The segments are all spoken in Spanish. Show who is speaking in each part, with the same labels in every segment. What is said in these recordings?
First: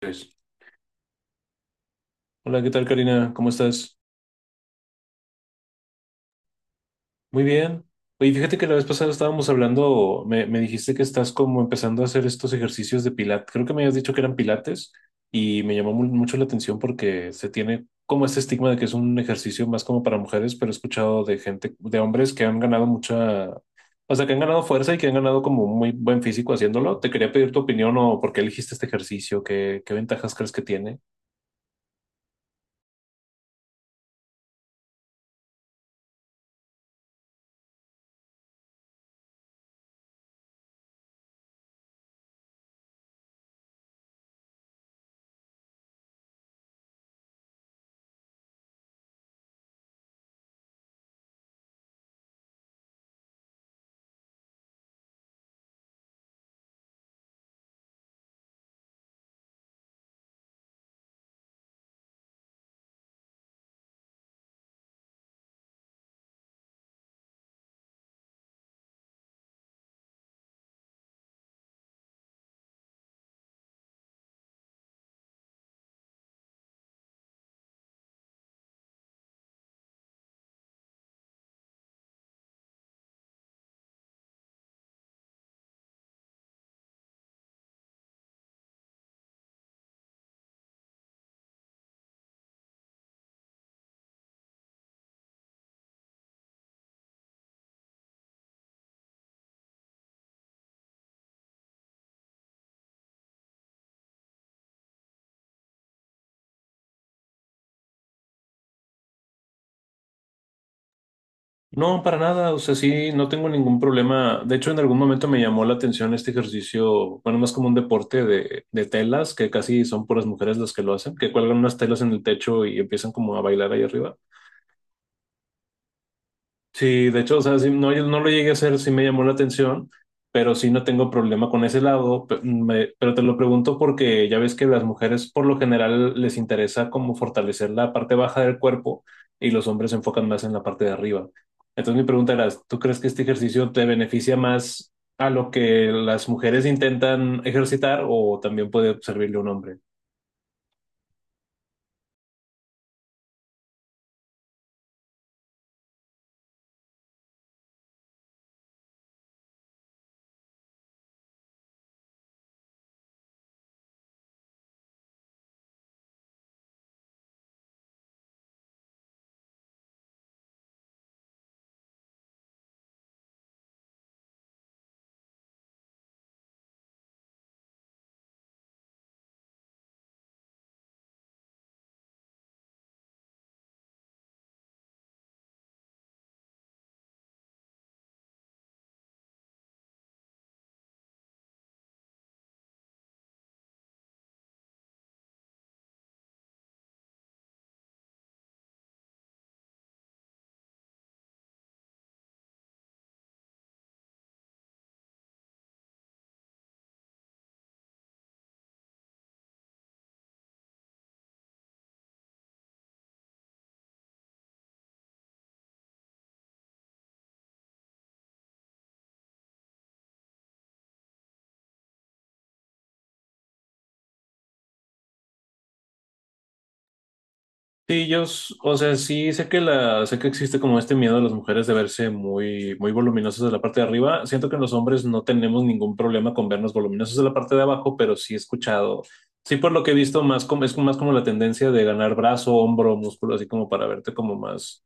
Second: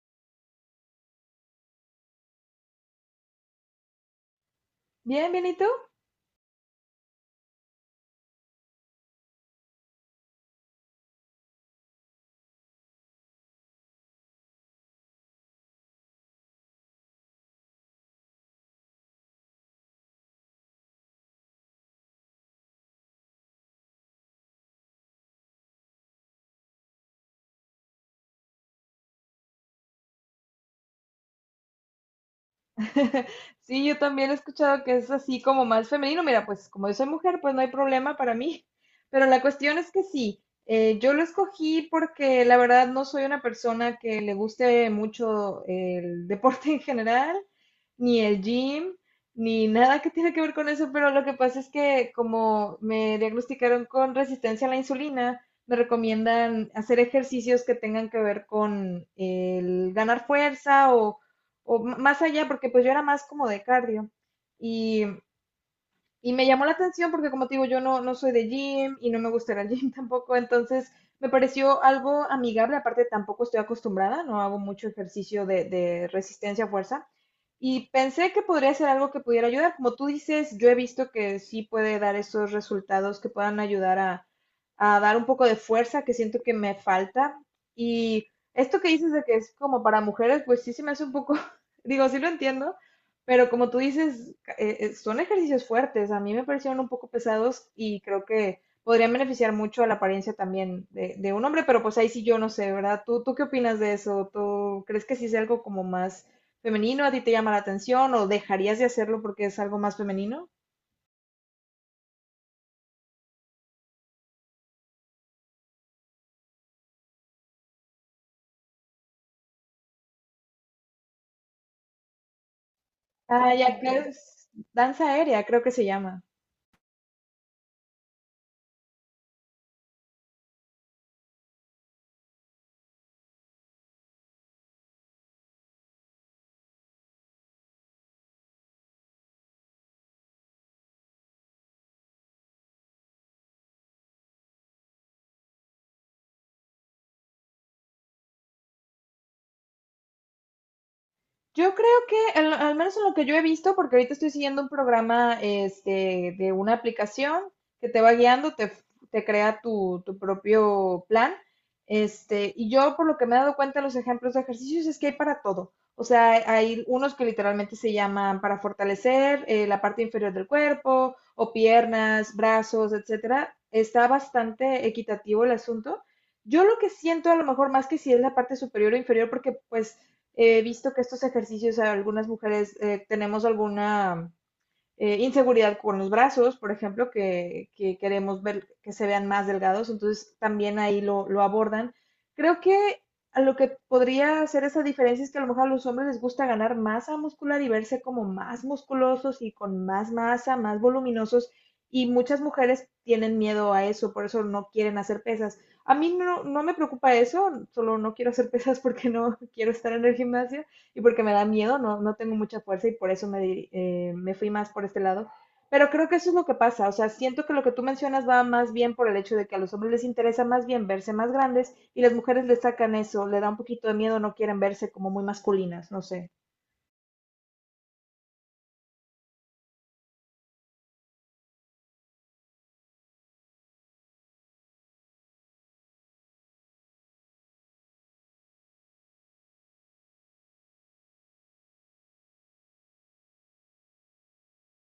Speaker 1: Pues, hola, ¿qué tal, Karina? ¿Cómo estás?
Speaker 2: Bien, bien, ¿y tú?
Speaker 1: Muy bien. Oye, fíjate que la vez pasada estábamos hablando, me dijiste que estás como empezando a hacer estos ejercicios de pilates. Creo que me habías dicho que eran pilates y me llamó mucho la atención porque se tiene como este estigma de que es un ejercicio más como para mujeres, pero he escuchado de gente, de hombres que han ganado mucha, o sea, que han ganado fuerza y que han ganado como muy buen físico haciéndolo. Te quería pedir tu opinión o por qué elegiste este ejercicio, qué ventajas crees que tiene.
Speaker 2: Sí, yo también he escuchado que es así como más femenino. Mira, pues como yo soy mujer, pues no hay problema para mí. Pero la cuestión es que sí, yo lo escogí porque la verdad no soy una persona que le guste mucho el deporte en general. Ni el gym, ni nada que tiene que ver con eso, pero lo que pasa es que como me diagnosticaron con resistencia a la insulina, me recomiendan hacer ejercicios que tengan que ver con el ganar fuerza o, más allá, porque pues yo era más como de cardio. Y, y me llamó la atención porque como te digo, yo no, no soy de gym y no me gusta ir al gym tampoco, entonces me pareció algo amigable. Aparte tampoco estoy acostumbrada, no hago mucho ejercicio de resistencia a fuerza. Y pensé que podría ser algo que pudiera ayudar. Como tú dices, yo he visto que sí puede dar esos resultados que puedan ayudar a dar un poco de fuerza que siento que me falta. Y esto que dices de que es como para mujeres, pues sí se me hace un poco, digo, sí lo entiendo, pero como tú dices, son ejercicios fuertes. A mí me parecieron un poco pesados y creo que podrían beneficiar mucho a la apariencia también de un hombre, pero pues ahí sí yo no sé, ¿verdad? Tú qué opinas de eso? ¿Tú crees que sí es algo como más femenino a ti te llama la atención o dejarías de hacerlo porque es algo más femenino?
Speaker 1: No, para nada, o sea, sí, no tengo ningún problema. De hecho, en algún momento me llamó la atención este ejercicio, bueno, más como un deporte de telas, que casi son puras mujeres las que lo hacen, que cuelgan unas telas en el techo y empiezan como a
Speaker 2: Ya,
Speaker 1: bailar
Speaker 2: ok.
Speaker 1: ahí arriba.
Speaker 2: Danza aérea, creo que se llama.
Speaker 1: Sí, de hecho, o sea, sí, no, yo no lo llegué a hacer, sí me llamó la atención, pero sí no tengo problema con ese lado. Pero te lo pregunto porque ya ves que las mujeres por lo general les interesa como fortalecer la parte baja del cuerpo y los hombres se enfocan más en la parte de arriba. Entonces mi pregunta era, ¿tú crees que este ejercicio te beneficia más a lo que las mujeres intentan ejercitar o también puede servirle a un hombre?
Speaker 2: Yo creo que, al menos en lo que yo he visto, porque ahorita estoy siguiendo un programa, este, de una aplicación que te va guiando, te crea tu propio plan. Este, y yo por lo que me he dado cuenta, los ejemplos de ejercicios es que hay para todo. O sea, hay unos que literalmente se llaman para fortalecer, la parte inferior del cuerpo, o piernas, brazos, etcétera. Está bastante equitativo el asunto. Yo lo que siento a lo mejor más que si es la parte superior o inferior, porque pues he visto que estos ejercicios, algunas mujeres, tenemos alguna, inseguridad con los brazos, por ejemplo, queremos ver que se vean más delgados, entonces también ahí lo abordan. Creo que a lo que podría hacer esa diferencia es que a lo mejor a los hombres les gusta ganar masa muscular y verse como más musculosos y con más masa, más voluminosos, y muchas mujeres tienen miedo a eso, por eso no quieren hacer pesas. A mí no, no me preocupa eso, solo no quiero hacer pesas porque no quiero estar en el gimnasio, y porque me da miedo, no, no tengo mucha fuerza y por eso me fui más por este lado. Pero creo que eso es lo que pasa, o sea, siento que lo que tú mencionas va más bien por el hecho de que a los hombres les interesa más bien verse más grandes y las mujeres les sacan eso, le da un poquito de miedo, no quieren verse como muy masculinas, no sé.
Speaker 1: Sí, o sea, sí sé que sé que existe como este miedo de las mujeres de verse muy, muy voluminosas de la parte de arriba. Siento que los hombres no tenemos ningún problema con vernos voluminosos de la parte de abajo, pero sí he escuchado, sí por lo que he visto más como, es más como la tendencia de ganar brazo, hombro, músculo, así como para verte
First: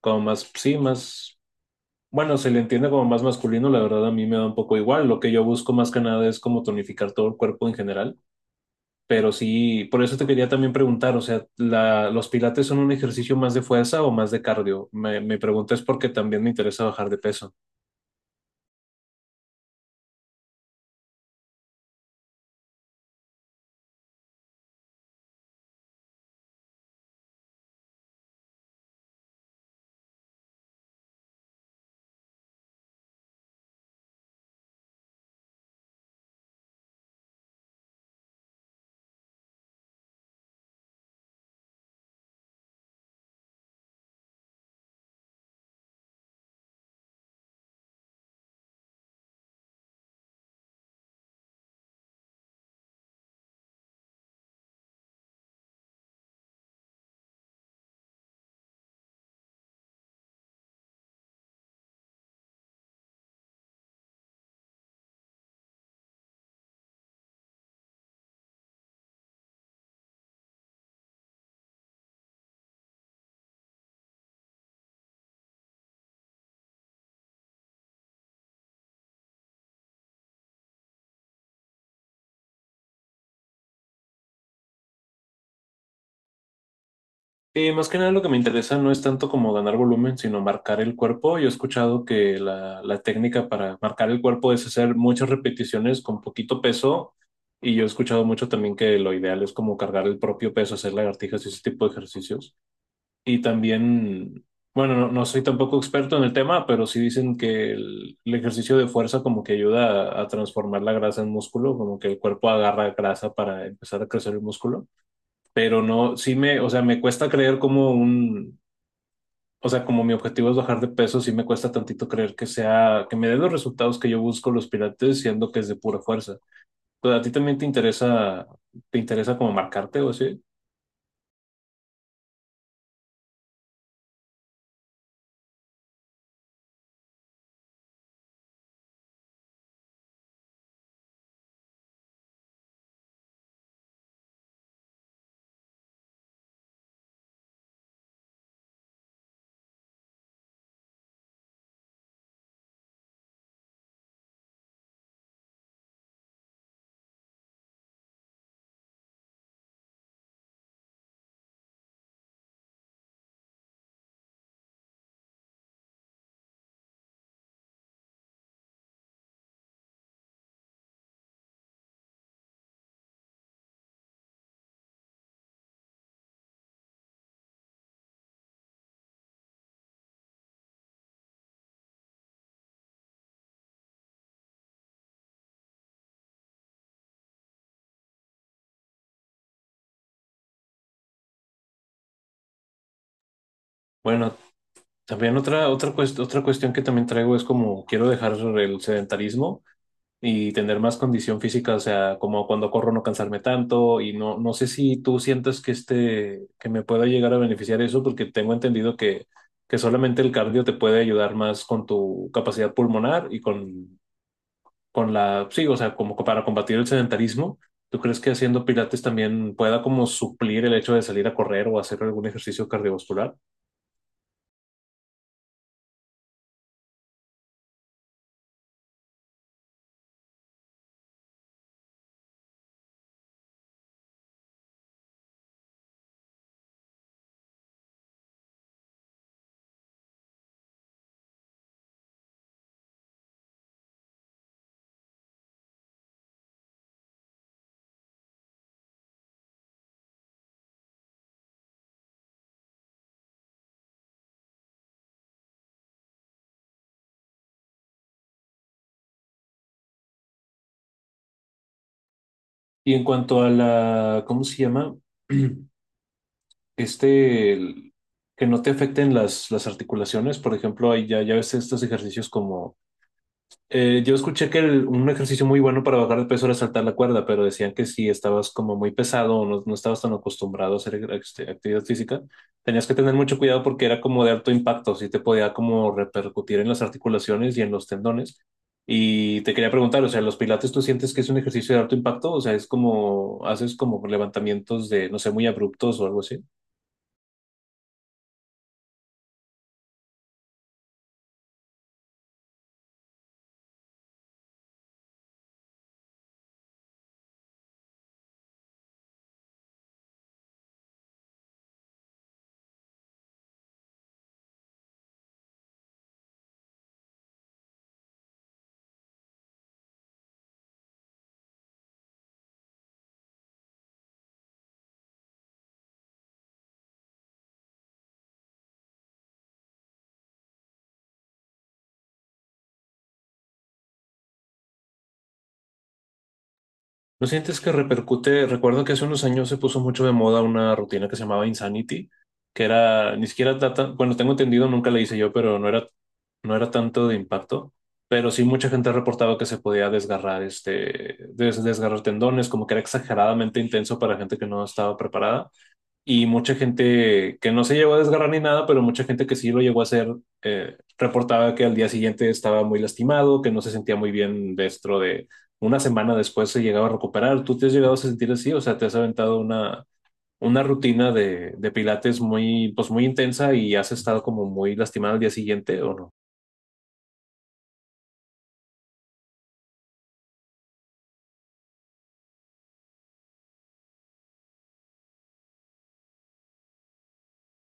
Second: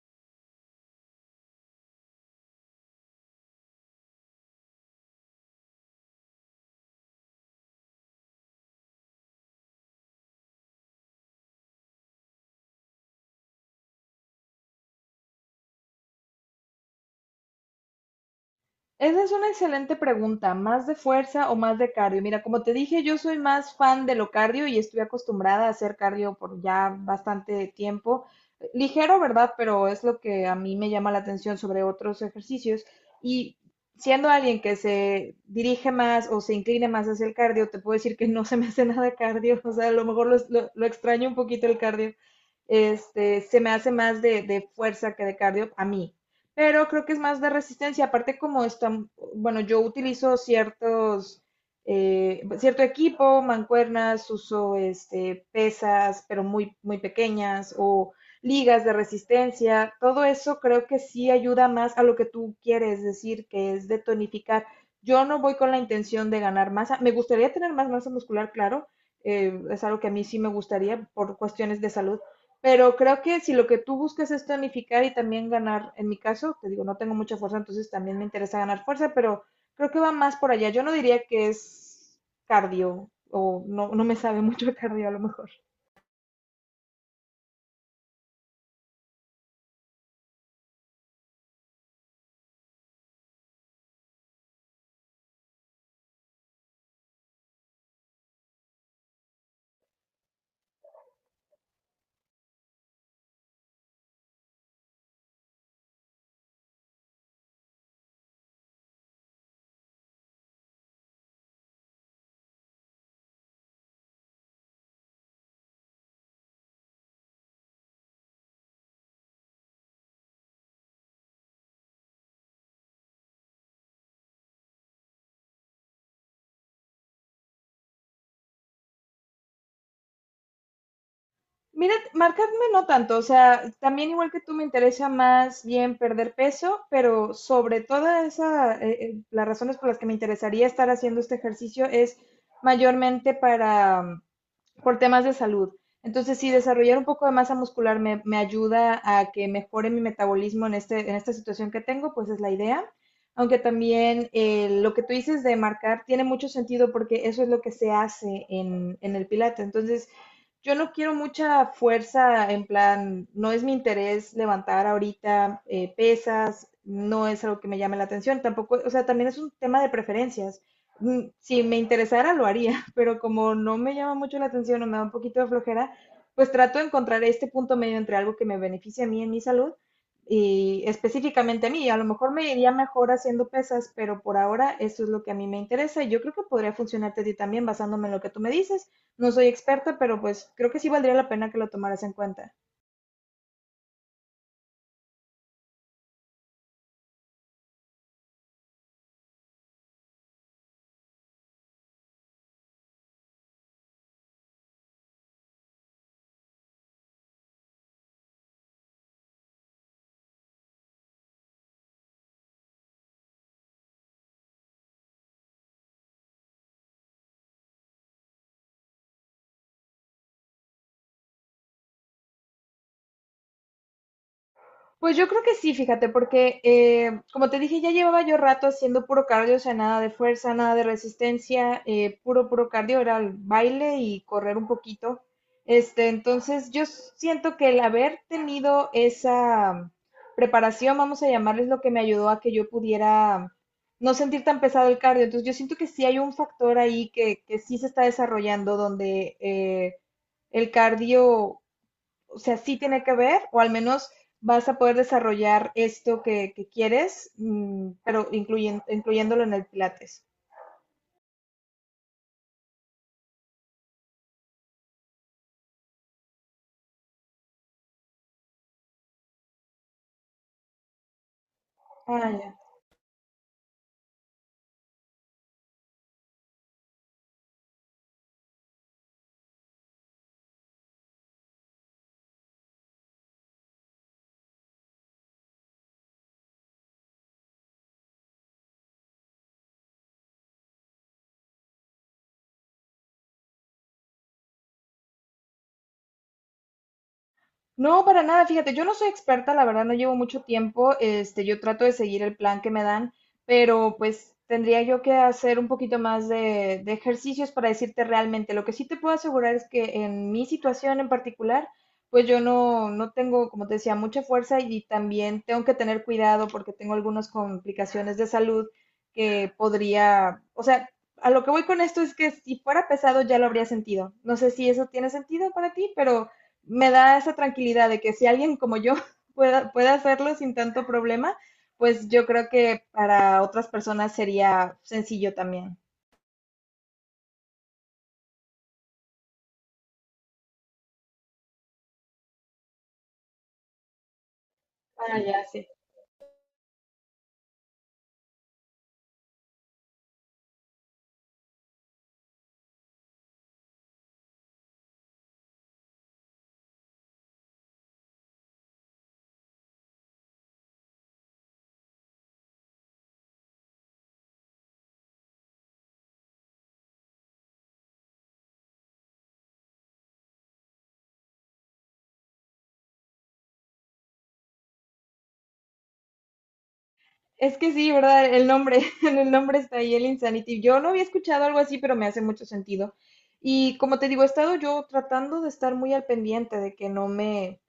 Speaker 1: como más, sí, más, bueno, se le entiende como más masculino. La verdad a mí me da un poco igual. Lo que yo busco más que nada es como tonificar todo el cuerpo en general. Pero sí, por eso te quería también preguntar, o sea, ¿los pilates son un ejercicio más de fuerza o más de cardio? Me pregunto es porque también me interesa bajar de peso.
Speaker 2: Esa es una excelente pregunta, ¿más de fuerza o más de cardio? Mira, como te dije, yo soy más fan de lo cardio y estoy acostumbrada a hacer cardio por ya bastante tiempo. Ligero, ¿verdad? Pero es lo que a mí me llama la atención sobre otros ejercicios. Y siendo alguien que se dirige más o se incline más hacia el cardio, te puedo decir que no se me hace nada cardio. O sea, a lo mejor lo extraño un poquito el cardio. Este, se me hace más de fuerza que de cardio a mí, pero creo que es más de resistencia. Aparte, como están, bueno, yo utilizo ciertos, cierto equipo, mancuernas, uso este, pesas, pero muy pequeñas, o ligas de resistencia, todo eso creo que sí ayuda más a lo que tú quieres decir, que es de tonificar. Yo no voy con la intención de ganar masa, me gustaría tener más masa muscular, claro, es algo que a mí sí me gustaría por cuestiones de salud, pero creo que si lo que tú buscas es tonificar y también ganar, en mi caso, te digo, no tengo mucha fuerza, entonces también me interesa ganar fuerza, pero creo que va más por allá. Yo no diría que es cardio o no, no me sabe mucho de cardio a lo mejor.
Speaker 1: Y más que nada lo que me interesa no es tanto como ganar volumen, sino marcar el cuerpo. Yo he escuchado que la técnica para marcar el cuerpo es hacer muchas repeticiones con poquito peso. Y yo he escuchado mucho también que lo ideal es como cargar el propio peso, hacer lagartijas y ese tipo de ejercicios. Y también, bueno, no, no soy tampoco experto en el tema, pero sí dicen que el ejercicio de fuerza como que ayuda a transformar la grasa en músculo, como que el cuerpo agarra grasa para empezar a crecer el músculo. Pero no, sí me, o sea, me cuesta creer como un, o sea, como mi objetivo es bajar de peso, sí me cuesta tantito creer que sea, que me dé los resultados que yo busco los pilates, siendo que es de pura fuerza. Pues a ti también te interesa como marcarte o así.
Speaker 2: Mira, marcarme no tanto, o sea, también igual que tú me interesa más bien perder peso, pero sobre toda esa, las razones por las que me interesaría estar haciendo este ejercicio es mayormente para, por temas de salud. Entonces, sí, desarrollar un poco de masa muscular me ayuda a que mejore mi metabolismo en, este, en esta situación que tengo, pues es la idea. Aunque también, lo que tú dices de marcar tiene mucho sentido porque eso es lo que se hace en el pilates. Entonces, yo no quiero mucha fuerza en plan, no es mi interés levantar ahorita, pesas, no es algo que me llame la atención, tampoco, o sea, también es un tema de preferencias. Si me interesara lo haría, pero como no me llama mucho la atención o me da un poquito de flojera, pues trato de encontrar este punto medio entre algo que me beneficie a mí en mi salud y específicamente a mí. A lo mejor me iría mejor haciendo pesas, pero por ahora eso es lo que a mí me interesa y yo creo que podría funcionarte a ti también basándome en lo que tú me dices. No soy experta, pero pues creo que sí valdría la pena que lo tomaras en cuenta.
Speaker 1: Bueno, también otra cuestión que también traigo es como quiero dejar el sedentarismo y tener más condición física, o sea, como cuando corro no cansarme tanto y no, no sé si tú sientas que este, que me pueda llegar a beneficiar eso, porque tengo entendido que solamente el cardio te puede ayudar más con tu capacidad pulmonar y con la, sí, o sea, como para combatir el sedentarismo. ¿Tú crees que haciendo pilates también pueda como suplir el hecho de salir a correr o hacer algún ejercicio cardiovascular?
Speaker 2: Pues yo creo que sí, fíjate, porque, como te dije, ya llevaba yo rato haciendo puro cardio, o sea, nada de fuerza, nada de resistencia, puro cardio, era el baile y correr un poquito. Este, entonces yo siento que el haber tenido esa preparación, vamos a llamarles, lo que me ayudó a que yo pudiera no sentir tan pesado el cardio. Entonces yo siento que sí hay un factor ahí que sí se está desarrollando donde, el cardio, o sea, sí tiene que ver, o al menos vas a poder desarrollar esto que quieres, mm, pero incluyéndolo en el Pilates.
Speaker 1: Y en cuanto a la, ¿cómo se llama? Este, que no te afecten las articulaciones, por ejemplo, hay ya ves estos ejercicios
Speaker 2: Ah, ya.
Speaker 1: como yo escuché que un ejercicio muy bueno para bajar de peso era saltar la cuerda, pero decían que si estabas como muy pesado o no, no estabas tan acostumbrado a hacer este, actividad física, tenías que tener mucho cuidado porque era como de alto impacto, sí te podía como repercutir en las articulaciones y en los tendones. Y te quería preguntar, o sea, ¿los pilates tú sientes que es un ejercicio de alto impacto? O sea, es como, haces como levantamientos de, no sé, muy abruptos o algo así.
Speaker 2: No, para nada, fíjate, yo no soy experta, la verdad no llevo mucho tiempo, este, yo trato de seguir el plan que me dan, pero pues tendría yo que hacer un poquito más de ejercicios para decirte realmente. Lo que sí te puedo asegurar es que en mi situación en particular, pues yo no, no tengo, como te decía, mucha fuerza y también tengo que tener cuidado porque tengo algunas complicaciones de salud que podría, o sea, a lo que voy con esto es que si fuera pesado ya lo habría sentido. No sé si eso tiene sentido para ti, pero me da esa tranquilidad de que si alguien como yo puede hacerlo sin tanto problema, pues yo creo que para otras personas sería sencillo también.
Speaker 1: ¿No sientes que repercute? Recuerdo que hace unos años se puso mucho de moda una rutina que se llamaba Insanity, que era ni siquiera tata, bueno, tengo entendido, nunca la hice
Speaker 2: Ah,
Speaker 1: yo,
Speaker 2: ya,
Speaker 1: pero
Speaker 2: sí.
Speaker 1: no era, no era tanto de impacto. Pero sí mucha gente reportaba que se podía desgarrar este, desgarrar tendones, como que era exageradamente intenso para gente que no estaba preparada y mucha gente que no se llegó a desgarrar ni nada, pero mucha gente que sí lo llegó a hacer, reportaba que al día siguiente estaba muy lastimado, que no se sentía muy bien dentro de una semana después se llegaba a recuperar. ¿Tú te has llegado a sentir así? O sea, te has aventado una rutina de pilates muy, pues muy intensa y has estado como muy lastimado al día siguiente, ¿o no?
Speaker 2: Es que sí, ¿verdad? El nombre, en el nombre está ahí, el Insanity. Yo no había escuchado algo así, pero me hace mucho sentido. Y como te digo, he estado yo tratando de estar muy al pendiente de que no me,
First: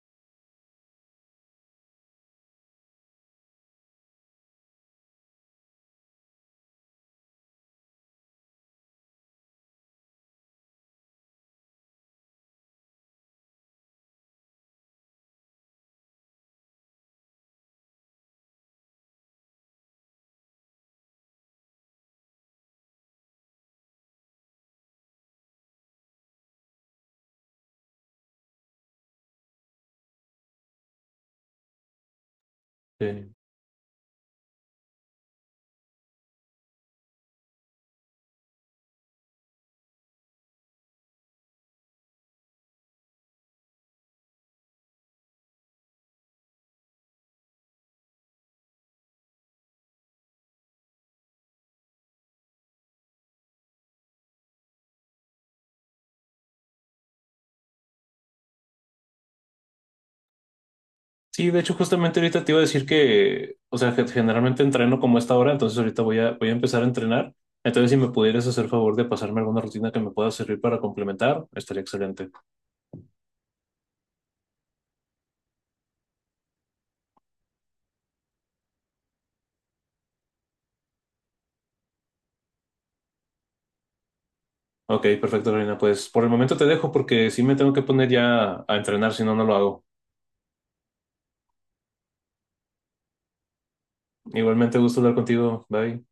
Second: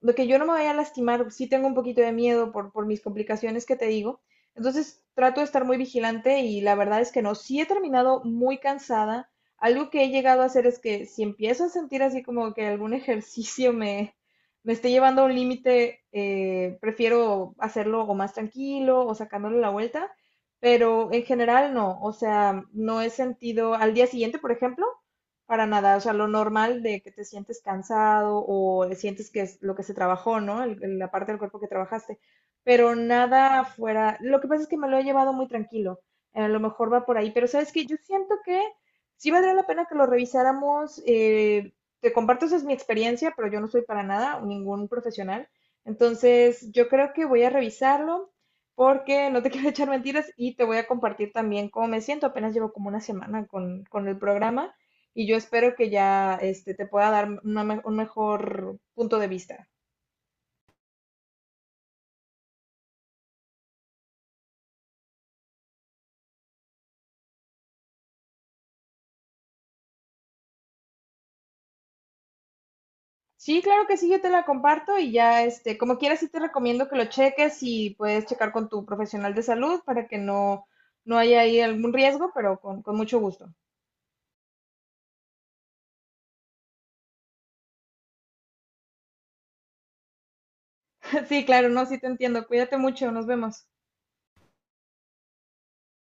Speaker 2: de que yo no me vaya a lastimar, sí tengo un poquito de miedo por mis complicaciones que te digo. Entonces trato de estar muy vigilante y la verdad es que no, sí he terminado muy cansada. Algo que he llegado a hacer es que si empiezo a sentir así como que algún me esté llevando a un límite, prefiero hacerlo o más tranquilo o sacándole la vuelta, pero en general no, o sea, no he sentido, al día siguiente, por ejemplo, para nada, o sea, lo normal de que te sientes cansado o sientes que es lo que se trabajó, ¿no? La parte del cuerpo que trabajaste, pero
Speaker 1: Sí.
Speaker 2: nada fuera. Lo que pasa es que me lo he llevado muy tranquilo. A lo mejor va por ahí, pero sabes que yo siento que sí valdría la pena que lo revisáramos. Eh, te comparto, esa es mi experiencia, pero yo no soy para nada ningún profesional. Entonces, yo creo que voy a revisarlo porque no te quiero echar mentiras y te voy a compartir también cómo me siento. Apenas llevo como una semana con el programa y yo espero que ya, este, te pueda dar un mejor punto de vista.
Speaker 1: Sí, de hecho, justamente ahorita te iba a decir que, o sea, que generalmente entreno como a esta hora, entonces ahorita voy a, voy a empezar a entrenar. Entonces, si me pudieras hacer favor de pasarme alguna rutina que me pueda servir para complementar, estaría excelente.
Speaker 2: Sí, claro que sí, yo te la comparto y ya, este, como quieras, sí te recomiendo que lo cheques y puedes checar con tu profesional de salud para que no, no haya ahí algún riesgo, pero con mucho gusto.
Speaker 1: Ok, perfecto, Karina. Pues por el momento te dejo porque sí me tengo que poner ya a entrenar, si no, no lo hago.
Speaker 2: Sí, claro, no, sí te entiendo. Cuídate mucho, nos vemos.
Speaker 1: Igualmente, gusto hablar contigo. Bye.